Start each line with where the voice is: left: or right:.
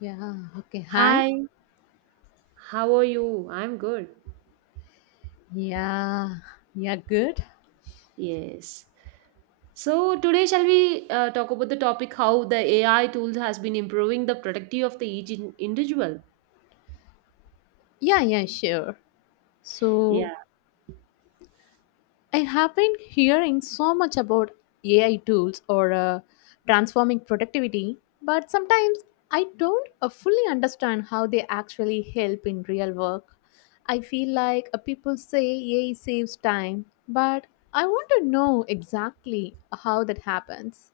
left: Yeah, okay. Hi.
right: Hi, how are you? I'm good.
left: Yeah, yeah, good.
right: Yes. So today shall we talk about the topic how the AI tools has been improving the productivity of the each individual?
left: Yeah, yeah, sure. So,
right: Yeah.
left: I have been hearing so much about AI tools or transforming productivity, but sometimes I don't fully understand how they actually help in real work. I feel like people say AI saves time, but I want to know exactly how that happens.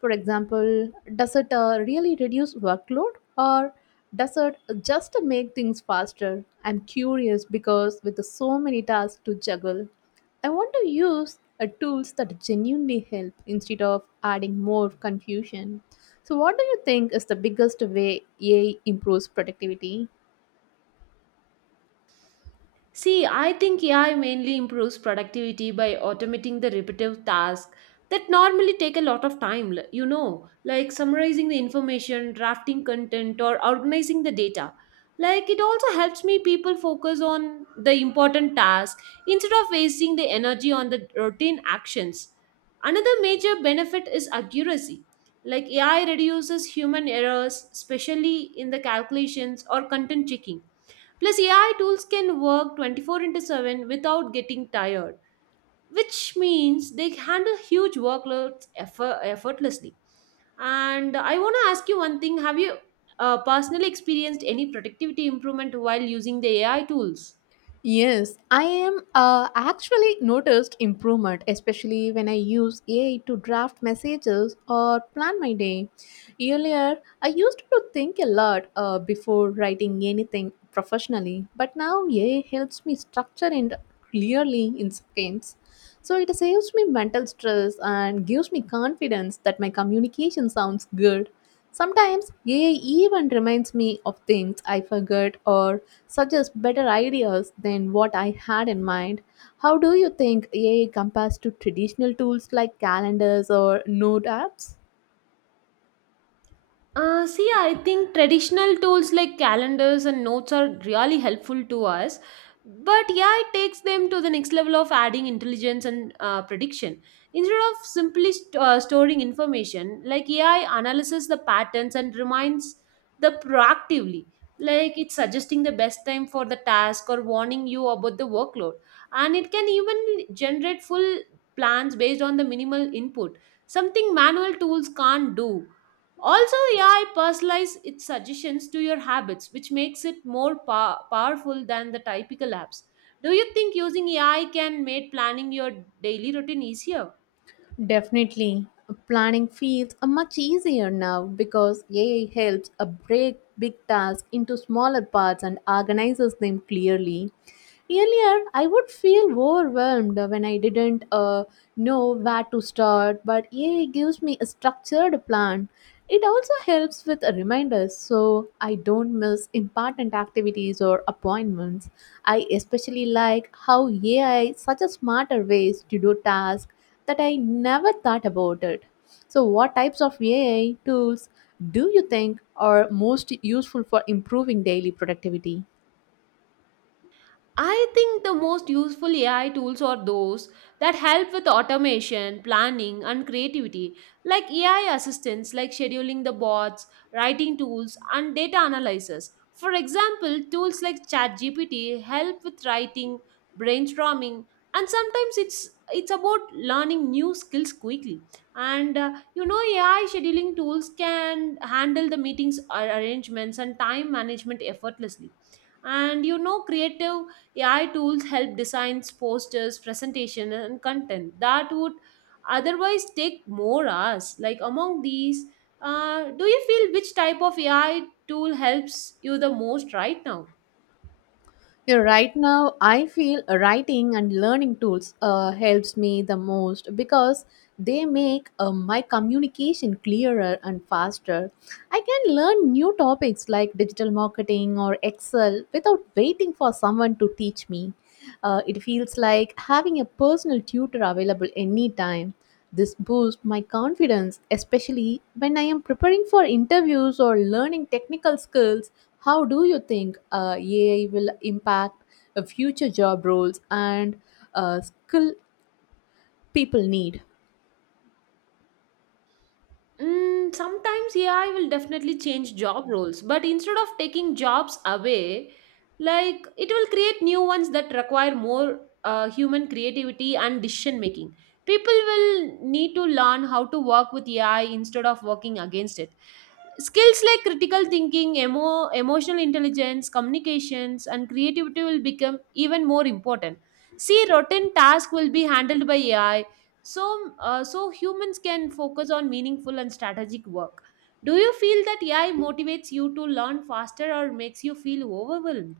left: For example, does it really reduce workload or does it just make things faster? I'm curious because with so many tasks to juggle. I want to use tools that genuinely help instead of adding more confusion. So, what do you think is the biggest way AI improves productivity?
right: See, I think AI mainly improves productivity by automating the repetitive tasks that normally take a lot of time, you know, like summarizing the information, drafting content, or organizing the data. Like it also helps me people focus on the important task instead of wasting the energy on the routine actions. Another major benefit is accuracy. Like AI reduces human errors, especially in the calculations or content checking. Plus, AI tools can work 24 into 7 without getting tired, which means they handle huge workloads effortlessly. And I want to ask you one thing. Have you personally experienced any productivity improvement while using the AI tools?
left: Yes, I am actually noticed improvement, especially when I use AI to draft messages or plan my day. Earlier, I used to think a lot before writing anything professionally, but now AI helps me structure it clearly in seconds. So it saves me mental stress and gives me confidence that my communication sounds good. Sometimes AI even reminds me of things I forgot or suggest better ideas than what I had in mind. How do you think AI compares to traditional tools like calendars or note apps?
right: See, I think traditional tools like calendars and notes are really helpful to us. But yeah, it takes them to the next level of adding intelligence and prediction. Instead of simply storing information, like AI analyzes the patterns and reminds the proactively. Like it's suggesting the best time for the task or warning you about the workload. And it can even generate full plans based on the minimal input, something manual tools can't do. Also, AI personalizes its suggestions to your habits, which makes it more powerful than the typical apps. Do you think using AI can make planning your daily routine easier?
left: Definitely. Planning feels much easier now because AI helps break big tasks into smaller parts and organizes them clearly. Earlier, I would feel overwhelmed when I didn't know where to start, but AI gives me a structured plan. It also helps with reminders so I don't miss important activities or appointments. I especially like how AI suggests smarter ways to do tasks that I never thought about it. So, what types of AI tools do you think are most useful for improving daily productivity?
right: I think the most useful AI tools are those that help with automation, planning, and creativity, like AI assistants, like scheduling the bots, writing tools, and data analysis. For example, tools like ChatGPT help with writing, brainstorming, and sometimes it's about learning new skills quickly. And you know, AI scheduling tools can handle the meetings arrangements and time management effortlessly. And you know, creative AI tools help designs, posters, presentation, and content that would otherwise take more hours. Like among these, do you feel which type of AI tool helps you the most right now?
left: Yeah, right now, I feel writing and learning tools helps me the most because they make my communication clearer and faster. I can learn new topics like digital marketing or Excel without waiting for someone to teach me. It feels like having a personal tutor available anytime. This boosts my confidence, especially when I am preparing for interviews or learning technical skills. How do you think AI will impact future job roles and skill people need?
right: Sometimes, yeah, I will definitely change job roles, but instead of taking jobs away, like it will create new ones that require more human creativity and decision making. People will need to learn how to work with AI instead of working against it. Skills like critical thinking, emotional intelligence, communications, and creativity will become even more important. See, routine tasks will be handled by AI, so humans can focus on meaningful and strategic work. Do you feel that AI motivates you to learn faster or makes you feel overwhelmed?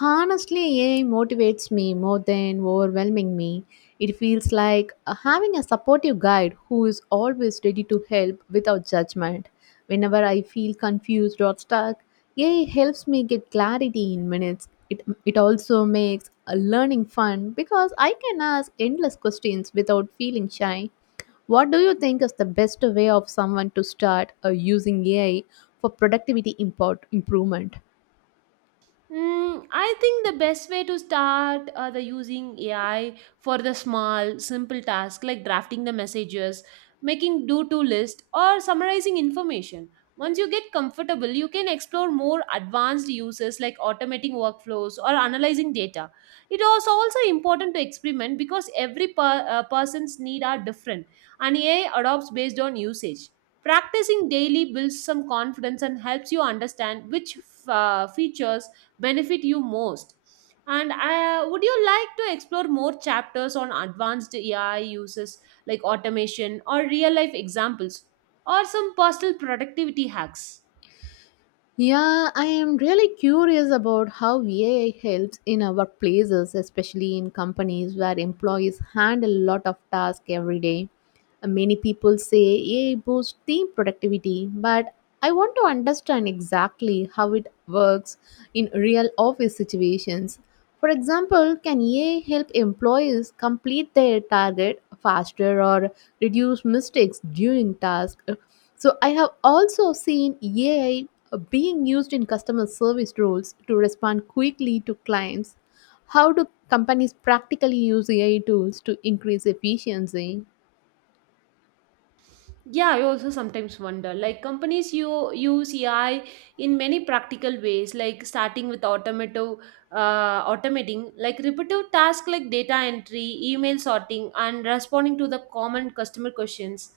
left: Honestly, AI motivates me more than overwhelming me. It feels like having a supportive guide who is always ready to help without judgment. Whenever I feel confused or stuck, AI helps me get clarity in minutes. It also makes learning fun because I can ask endless questions without feeling shy. What do you think is the best way of someone to start using AI for productivity import improvement?
right: I think the best way to start the using AI for the small, simple task like drafting the messages, making do-to list, or summarizing information. Once you get comfortable, you can explore more advanced uses like automating workflows or analyzing data. It is also important to experiment because every person's need are different, and AI adopts based on usage. Practicing daily builds some confidence and helps you understand which features benefit you most. And I, would you like to explore more chapters on advanced AI uses like automation or real life examples or some personal productivity hacks?
left: Yeah, I am really curious about how AI helps in our workplaces, especially in companies where employees handle a lot of tasks every day. Many people say AI boosts team productivity, but I want to understand exactly how it works in real office situations. For example, can AI help employees complete their target faster or reduce mistakes during tasks? So I have also seen AI being used in customer service roles to respond quickly to clients. How do companies practically use AI tools to increase efficiency?
right: Yeah, I also sometimes wonder. Like companies you use AI in many practical ways, like starting with automato automating like repetitive tasks like data entry, email sorting, and responding to the common customer questions.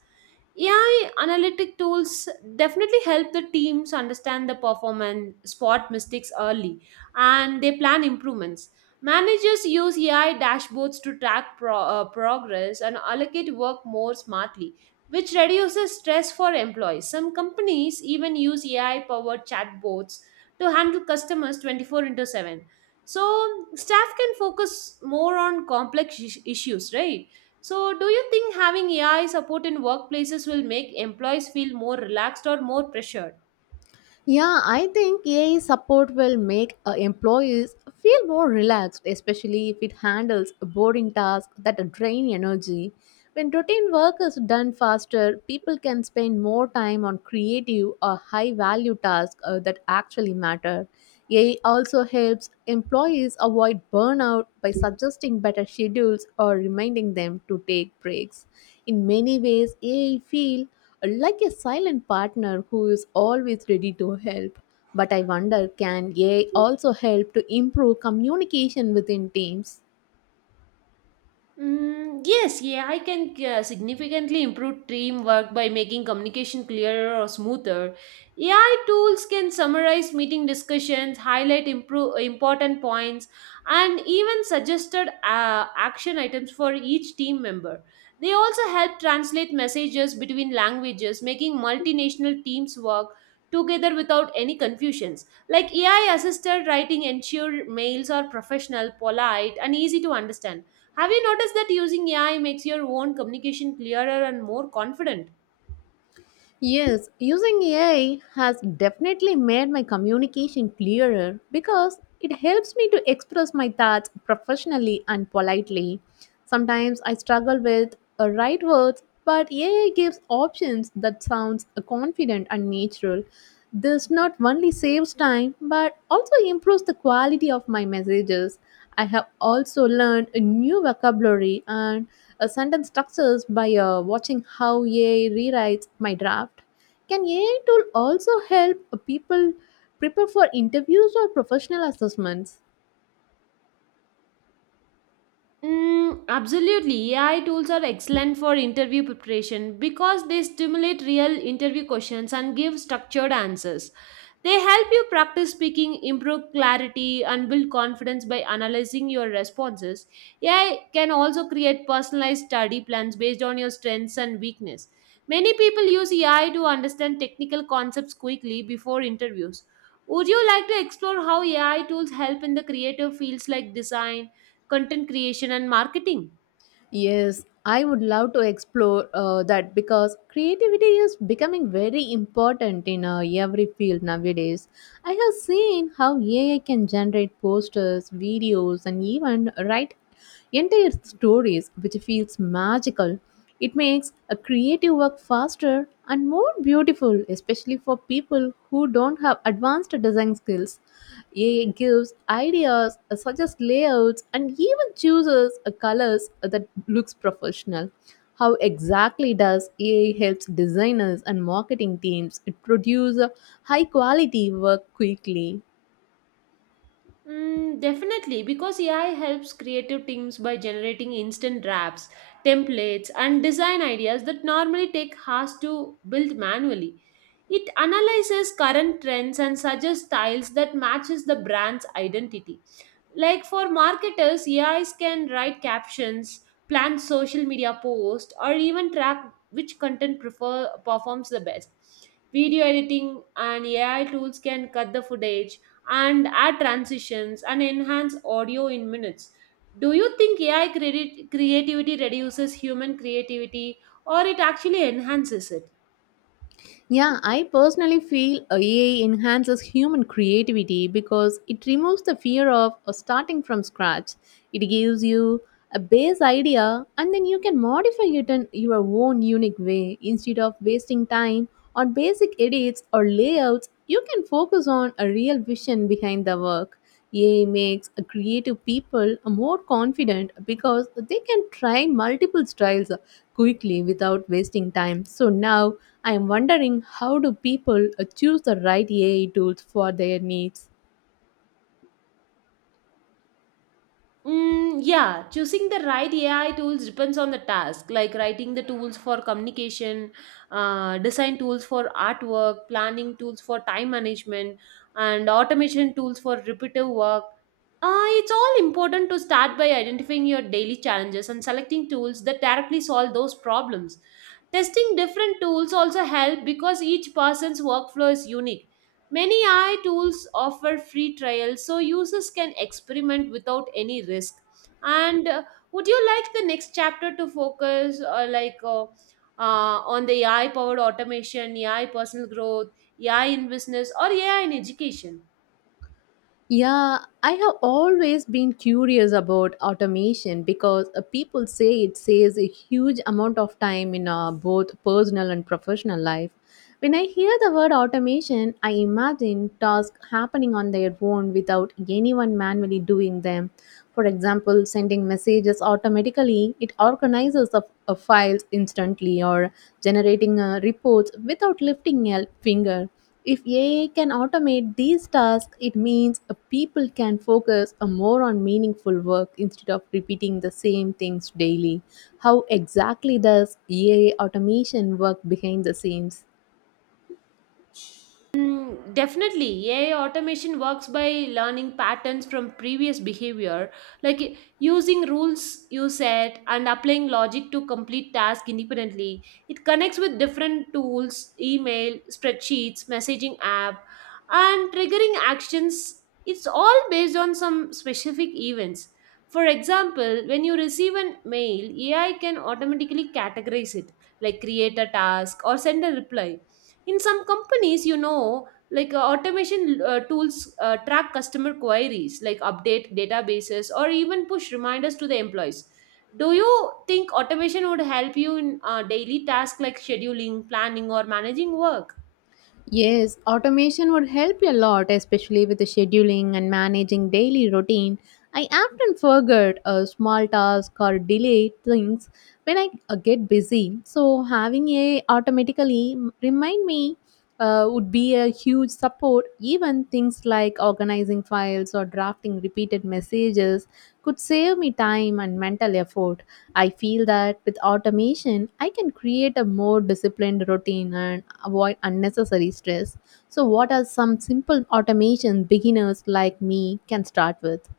right: AI analytic tools definitely help the teams understand the performance, spot mistakes early, and they plan improvements. Managers use AI dashboards to track progress and allocate work more smartly, which reduces stress for employees. Some companies even use AI powered chatbots to handle customers 24 into 7. So, staff can focus more on complex issues, right? So, do you think having AI support in workplaces will make employees feel more relaxed or more pressured?
left: Yeah, I think AI support will make employees feel more relaxed, especially if it handles boring tasks that drain energy. When routine work is done faster, people can spend more time on creative or high value tasks that actually matter. AI also helps employees avoid burnout by suggesting better schedules or reminding them to take breaks. In many ways, AI feel like a silent partner who is always ready to help. But I wonder, can AI also help to improve communication within teams?
right: Yes, AI can significantly improve teamwork by making communication clearer or smoother. AI tools can summarize meeting discussions, highlight important points, and even suggested action items for each team member. They also help translate messages between languages, making multinational teams work together without any confusions. Like AI assisted writing ensure mails are professional, polite, and easy to understand. Have you noticed that using AI makes your own communication clearer and more confident?
left: Yes, using AI has definitely made my communication clearer because it helps me to express my thoughts professionally and politely. Sometimes I struggle with the right words, but AI gives options that sounds confident and natural. This not only saves time but also improves the quality of my messages. I have also learned a new vocabulary and a sentence structures by watching how AI rewrites my draft. Can AI tool also help people prepare for interviews or professional assessments?
right: Absolutely. AI tools are excellent for interview preparation because they stimulate real interview questions and give structured answers. They help you practice speaking, improve clarity, and build confidence by analyzing your responses. AI can also create personalized study plans based on your strengths and weakness. Many people use AI to understand technical concepts quickly before interviews. Would you like to explore how AI tools help in the creative fields like design, content creation and marketing?
left: Yes, I would love to explore that because creativity is becoming very important in every field nowadays. I have seen how AI can generate posters, videos, and even write entire stories, which feels magical. It makes a creative work faster and more beautiful, especially for people who don't have advanced design skills. AI gives ideas, suggests layouts, and even chooses colors that looks professional. How exactly does AI helps designers and marketing teams produce high quality work quickly?
right: Definitely, because AI helps creative teams by generating instant drafts, templates, and design ideas that normally take hours to build manually. It analyzes current trends and suggests styles that matches the brand's identity. Like for marketers, AIs can write captions, plan social media posts, or even track which content prefer performs the best. Video editing and AI tools can cut the footage and add transitions and enhance audio in minutes. Do you think AI credit creativity reduces human creativity or it actually enhances it?
left: Yeah, I personally feel AI enhances human creativity because it removes the fear of starting from scratch. It gives you a base idea and then you can modify it in your own unique way. Instead of wasting time on basic edits or layouts, you can focus on a real vision behind the work. AI makes a creative people more confident because they can try multiple styles quickly without wasting time. So now I am wondering, how do people choose the right AI tools for their needs?
right: Yeah, choosing the right AI tools depends on the task, like writing the tools for communication, design tools for artwork, planning tools for time management, and automation tools for repetitive work. It's all important to start by identifying your daily challenges and selecting tools that directly solve those problems. Testing different tools also help because each person's workflow is unique. Many AI tools offer free trials so users can experiment without any risk. And would you like the next chapter to focus or like on the AI powered automation, AI personal growth, AI in business, or AI in education?
left: Yeah, I have always been curious about automation because people say it saves a huge amount of time in both personal and professional life. When I hear the word automation, I imagine tasks happening on their own without anyone manually doing them. For example, sending messages automatically, it organizes the files instantly, or generating reports without lifting a finger. If AI can automate these tasks, it means a people can focus a more on meaningful work instead of repeating the same things daily. How exactly does AI automation work behind the scenes?
right: Definitely, AI automation works by learning patterns from previous behavior, like i- using rules you set and applying logic to complete tasks independently. It connects with different tools, email, spreadsheets, messaging app, and triggering actions. It's all based on some specific events. For example, when you receive an mail, AI can automatically categorize it, like create a task or send a reply. In some companies, you know, like automation tools track customer queries, like update databases or even push reminders to the employees. Do you think automation would help you in daily tasks like scheduling, planning or managing work?
left: Yes, automation would help a lot, especially with the scheduling and managing daily routine. I often forget a small task or delay things when I get busy. So having a automatically remind me would be a huge support. Even things like organizing files or drafting repeated messages could save me time and mental effort. I feel that with automation, I can create a more disciplined routine and avoid unnecessary stress. So, what are some simple automations beginners like me can start with?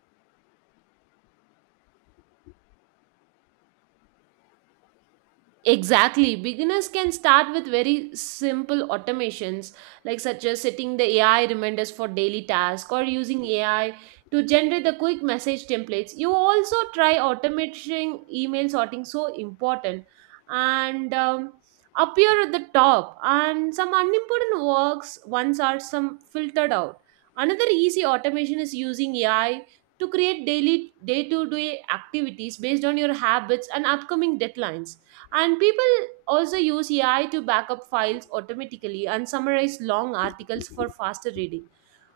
right: Exactly. Beginners can start with very simple automations, like such as setting the AI reminders for daily tasks or using AI to generate the quick message templates. You also try automating email sorting, so important, and appear at the top. And some unimportant works once are some filtered out. Another easy automation is using AI to create daily day-to-day activities based on your habits and upcoming deadlines, and people also use AI to back up files automatically and summarize long articles for faster reading.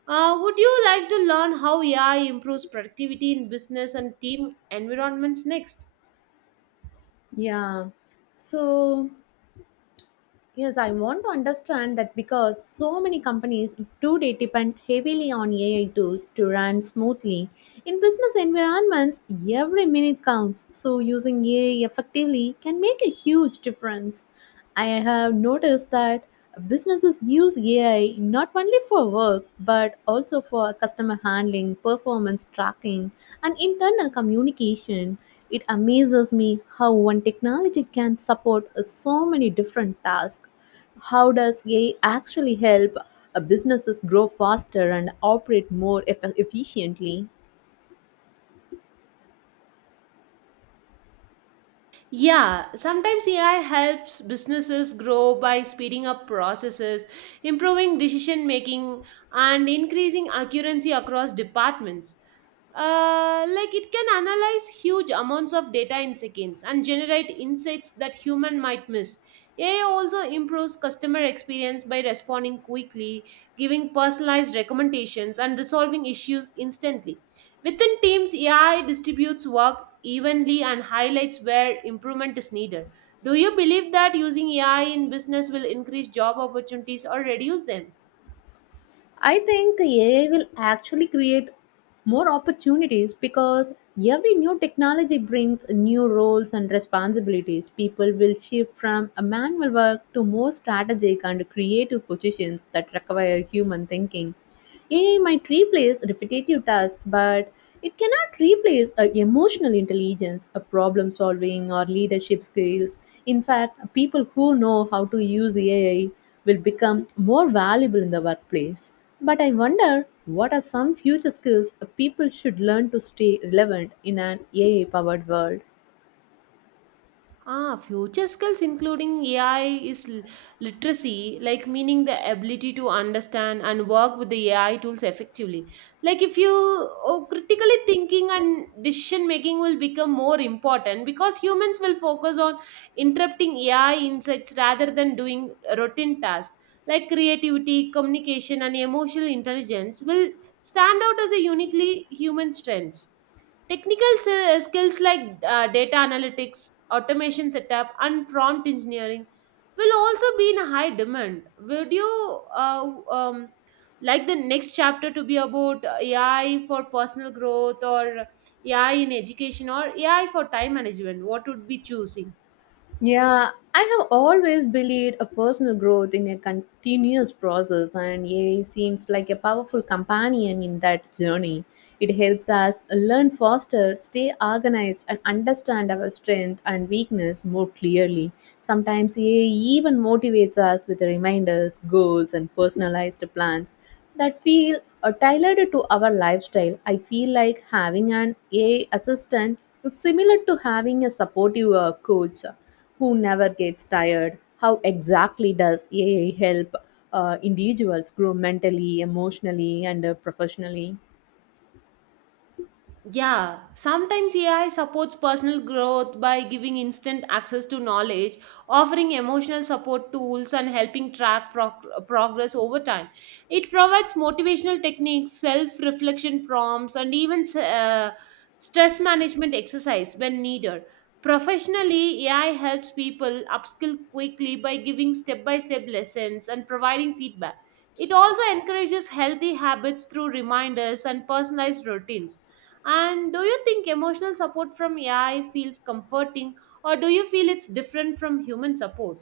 right: Would you like to learn how AI improves productivity in business and team environments next?
left: Yeah. So Yes, I want to understand that because so many companies today depend heavily on AI tools to run smoothly. In business environments, every minute counts, so using AI effectively can make a huge difference. I have noticed that businesses use AI not only for work but also for customer handling, performance tracking, and internal communication. It amazes me how one technology can support so many different tasks. How does AI actually help businesses grow faster and operate more efficiently?
right: Yeah, sometimes AI helps businesses grow by speeding up processes, improving decision making, and increasing accuracy across departments. Like it can analyze huge amounts of data in seconds and generate insights that human might miss. AI also improves customer experience by responding quickly, giving personalized recommendations and resolving issues instantly. Within teams, AI distributes work evenly and highlights where improvement is needed. Do you believe that using AI in business will increase job opportunities or reduce them?
left: I think AI will actually create more opportunities because every new technology brings new roles and responsibilities. People will shift from a manual work to more strategic and creative positions that require human thinking. AI might replace repetitive tasks, but it cannot replace emotional intelligence, a problem solving, or leadership skills. In fact, people who know how to use AI will become more valuable in the workplace. But I wonder, what are some future skills people should learn to stay relevant in an AI powered world?
right: Future skills including AI is literacy, like meaning the ability to understand and work with the AI tools effectively. Like if you oh, critically thinking and decision making will become more important because humans will focus on interrupting AI insights rather than doing routine tasks. Like creativity, communication, and emotional intelligence will stand out as a uniquely human strengths. Technical skills like data analytics, automation setup, and prompt engineering will also be in high demand. Would you like the next chapter to be about AI for personal growth or AI in education or AI for time management? What would be choosing?
left: Yeah, I have always believed a personal growth in a continuous process, and AI seems like a powerful companion in that journey. It helps us learn faster, stay organized, and understand our strength and weakness more clearly. Sometimes AI even motivates us with reminders, goals, and personalized plans that feel tailored to our lifestyle. I feel like having an AI assistant is similar to having a supportive coach who never gets tired. How exactly does AI help individuals grow mentally, emotionally, and professionally?
right: Yeah, sometimes AI supports personal growth by giving instant access to knowledge, offering emotional support tools, and helping track progress over time. It provides motivational techniques, self reflection prompts, and even stress management exercise when needed. Professionally, AI helps people upskill quickly by giving step by step lessons and providing feedback. It also encourages healthy habits through reminders and personalized routines. And do you think emotional support from AI feels comforting, or do you feel it's different from human support?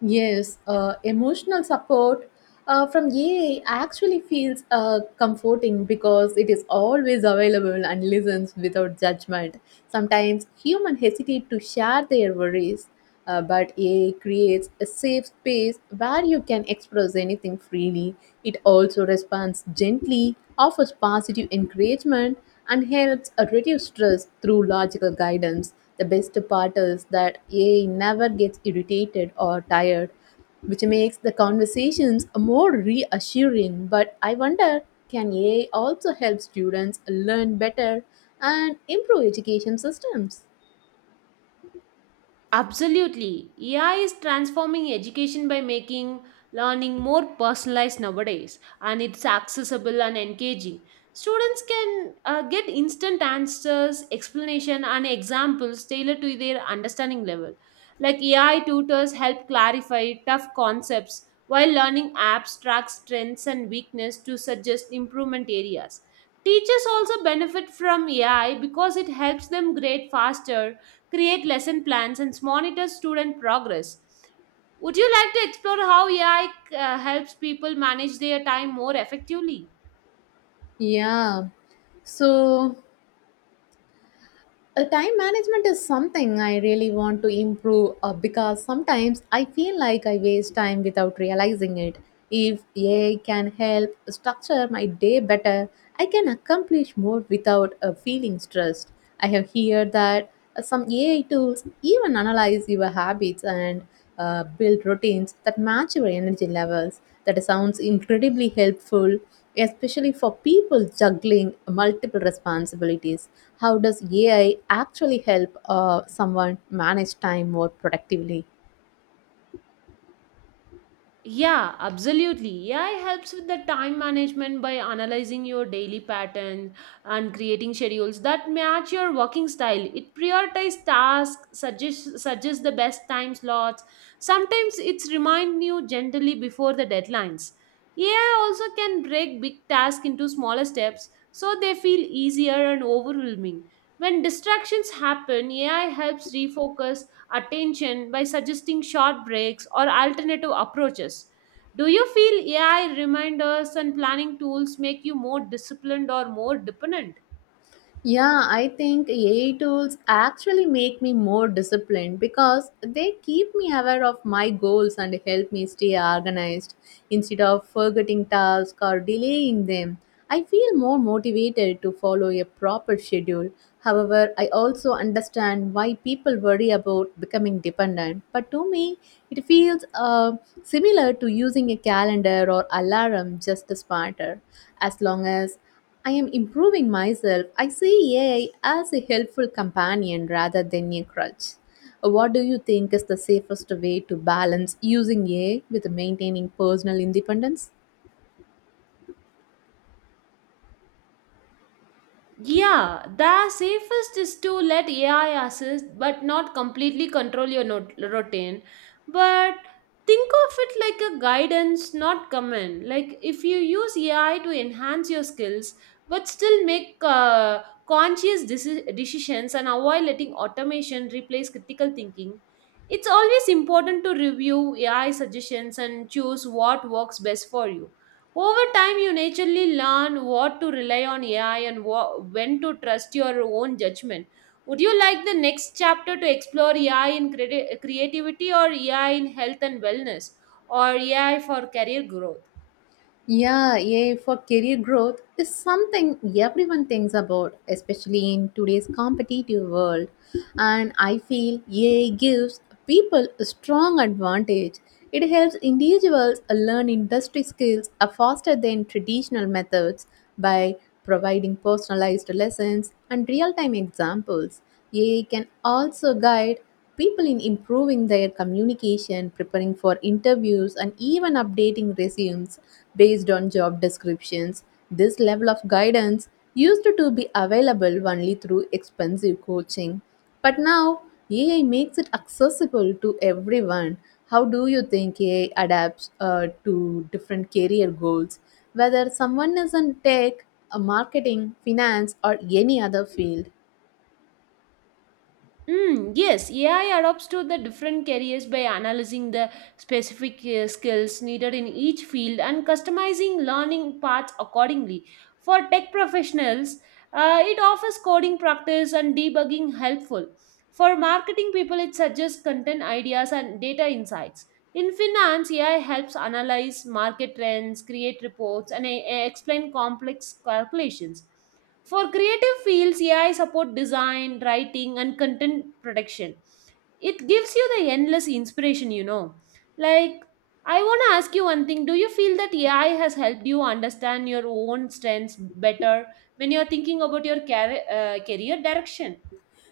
left: Yes, emotional support from AI actually feels comforting because it is always available and listens without judgment. Sometimes humans hesitate to share their worries, but AI creates a safe space where you can express anything freely. It also responds gently, offers positive encouragement, and helps reduce stress through logical guidance. The best part is that AI never gets irritated or tired, which makes the conversations more reassuring. But I wonder, can AI also help students learn better and improve education systems?
right: Absolutely. AI is transforming education by making learning more personalized nowadays, and it's accessible and engaging. Students can get instant answers, explanation, and examples tailored to their understanding level. Like AI tutors help clarify tough concepts, while learning apps track strengths and weakness to suggest improvement areas. Teachers also benefit from AI because it helps them grade faster, create lesson plans, and monitor student progress. Would you like to explore how AI helps people manage their time more effectively?
left: Yeah. So Time management is something I really want to improve because sometimes I feel like I waste time without realizing it. If AI can help structure my day better, I can accomplish more without feeling stressed. I have heard that some AI tools even analyze your habits and build routines that match your energy levels. That sounds incredibly helpful, especially for people juggling multiple responsibilities. How does AI actually help someone manage time more productively?
right: Yeah, absolutely. AI helps with the time management by analyzing your daily patterns and creating schedules that match your working style. It prioritizes tasks, suggests the best time slots. Sometimes it's remind you gently before the deadlines. AI also can break big tasks into smaller steps so they feel easier and overwhelming. When distractions happen, AI helps refocus attention by suggesting short breaks or alternative approaches. Do you feel AI reminders and planning tools make you more disciplined or more dependent?
left: Yeah, I think AI tools actually make me more disciplined because they keep me aware of my goals and help me stay organized instead of forgetting tasks or delaying them. I feel more motivated to follow a proper schedule. However, I also understand why people worry about becoming dependent. But to me, it feels similar to using a calendar or alarm, just smarter. As long as I am improving myself. I see AI as a helpful companion rather than a crutch. What do you think is the safest way to balance using AI with maintaining personal independence?
right: Yeah, the safest is to let AI assist but not completely control your routine. But think of it like a guidance, not command. Like if you use AI to enhance your skills but still make conscious decisions and avoid letting automation replace critical thinking, it's always important to review AI suggestions and choose what works best for you. Over time, you naturally learn what to rely on AI and when to trust your own judgment. Would you like the next chapter to explore AI in creativity, or AI in health and wellness, or AI for career growth?
left: Yeah, AI for career growth is something everyone thinks about, especially in today's competitive world. And I feel AI gives people a strong advantage. It helps individuals learn industry skills are faster than traditional methods by providing personalized lessons and real time examples. AI can also guide people in improving their communication, preparing for interviews, and even updating resumes based on job descriptions. This level of guidance used to be available only through expensive coaching. But now, AI makes it accessible to everyone. How do you think AI adapts to different career goals, whether someone is in tech, marketing, finance, or any other field?
right: Yes, AI adapts to the different careers by analyzing the specific skills needed in each field and customizing learning paths accordingly. For tech professionals, it offers coding practice and debugging helpful. For marketing people, it suggests content ideas and data insights. In finance, AI helps analyze market trends, create reports, and explain complex calculations. For creative fields, AI support design, writing, and content production. It gives you the endless inspiration, you know. Like, I want to ask you one thing. Do you feel that AI has helped you understand your own strengths better when you're thinking about your career direction?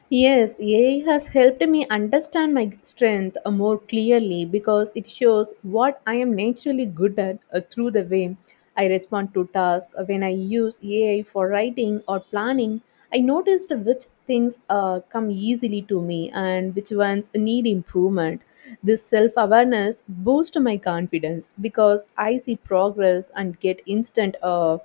left: Yes, AI has helped me understand my strength more clearly because it shows what I am naturally good at through the way I respond to tasks. When I use AI for writing or planning, I noticed which things come easily to me and which ones need improvement. This self awareness boosts my confidence because I see progress and get instant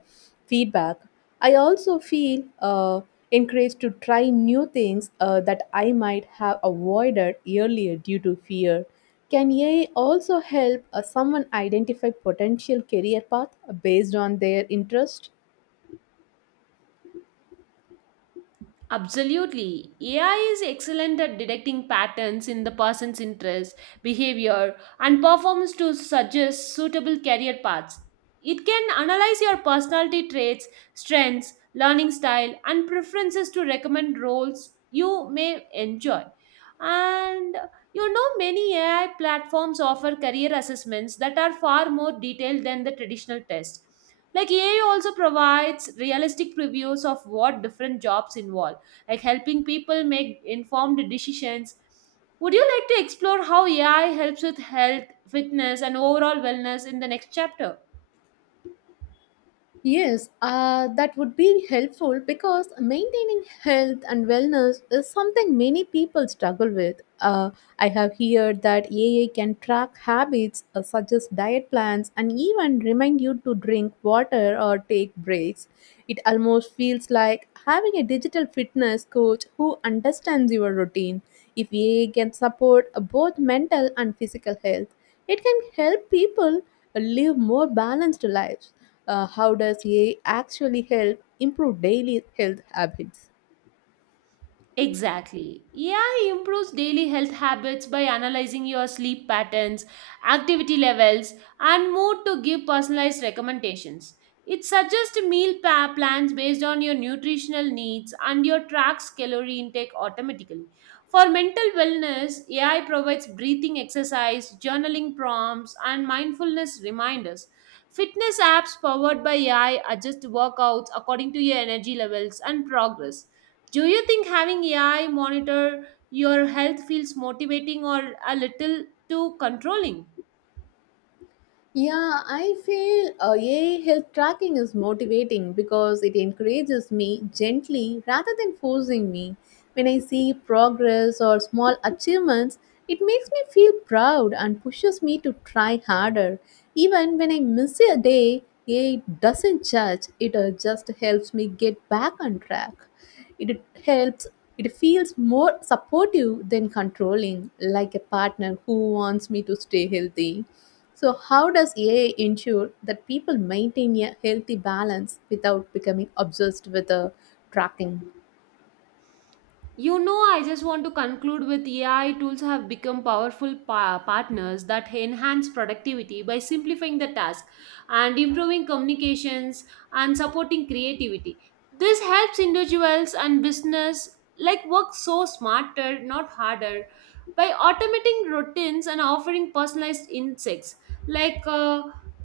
left: feedback. I also feel encouraged to try new things that I might have avoided earlier due to fear. Can AI also help someone identify potential career path based on their interest?
right: Absolutely. AI is excellent at detecting patterns in the person's interests, behavior, and performance to suggest suitable career paths. It can analyze your personality traits, strengths, learning style, and preferences to recommend roles you may enjoy. And you know, many AI platforms offer career assessments that are far more detailed than the traditional test. Like AI also provides realistic previews of what different jobs involve, like helping people make informed decisions. Would you like to explore how AI helps with health, fitness, and overall wellness in the next chapter?
left: Yes, that would be helpful because maintaining health and wellness is something many people struggle with. I have heard that AA can track habits, suggest diet plans, and even remind you to drink water or take breaks. It almost feels like having a digital fitness coach who understands your routine. If AA can support both mental and physical health, it can help people live more balanced lives. How does AI actually help improve daily health habits?
right: Exactly. AI improves daily health habits by analyzing your sleep patterns, activity levels, and mood to give personalized recommendations. It suggests meal plans based on your nutritional needs and your tracks calorie intake automatically. For mental wellness, AI provides breathing exercise, journaling prompts, and mindfulness reminders. Fitness apps powered by AI adjust workouts according to your energy levels and progress. Do you think having AI monitor your health feels motivating or a little too controlling?
left: Yeah, I feel AI health tracking is motivating because it encourages me gently rather than forcing me. When I see progress or small achievements, it makes me feel proud and pushes me to try harder. Even when I miss a day, AI doesn't judge, it just helps me get back on track. It helps, it feels more supportive than controlling, like a partner who wants me to stay healthy. So, how does AI ensure that people maintain a healthy balance without becoming obsessed with tracking?
right: You know, I just want to conclude with AI tools have become powerful partners that enhance productivity by simplifying the task and improving communications and supporting creativity. This helps individuals and business like work so smarter, not harder, by automating routines and offering personalized insights. Like uh,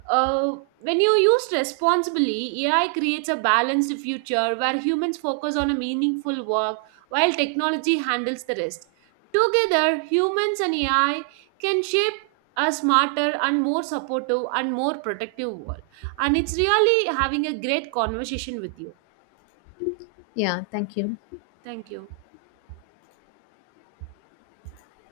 right: uh, when you used responsibly, AI creates a balanced future where humans focus on a meaningful work while technology handles the rest. Together, humans and AI can shape a smarter and more supportive and more protective world. And it's really having a great conversation with you.
left: Yeah, thank you.
right: Thank you.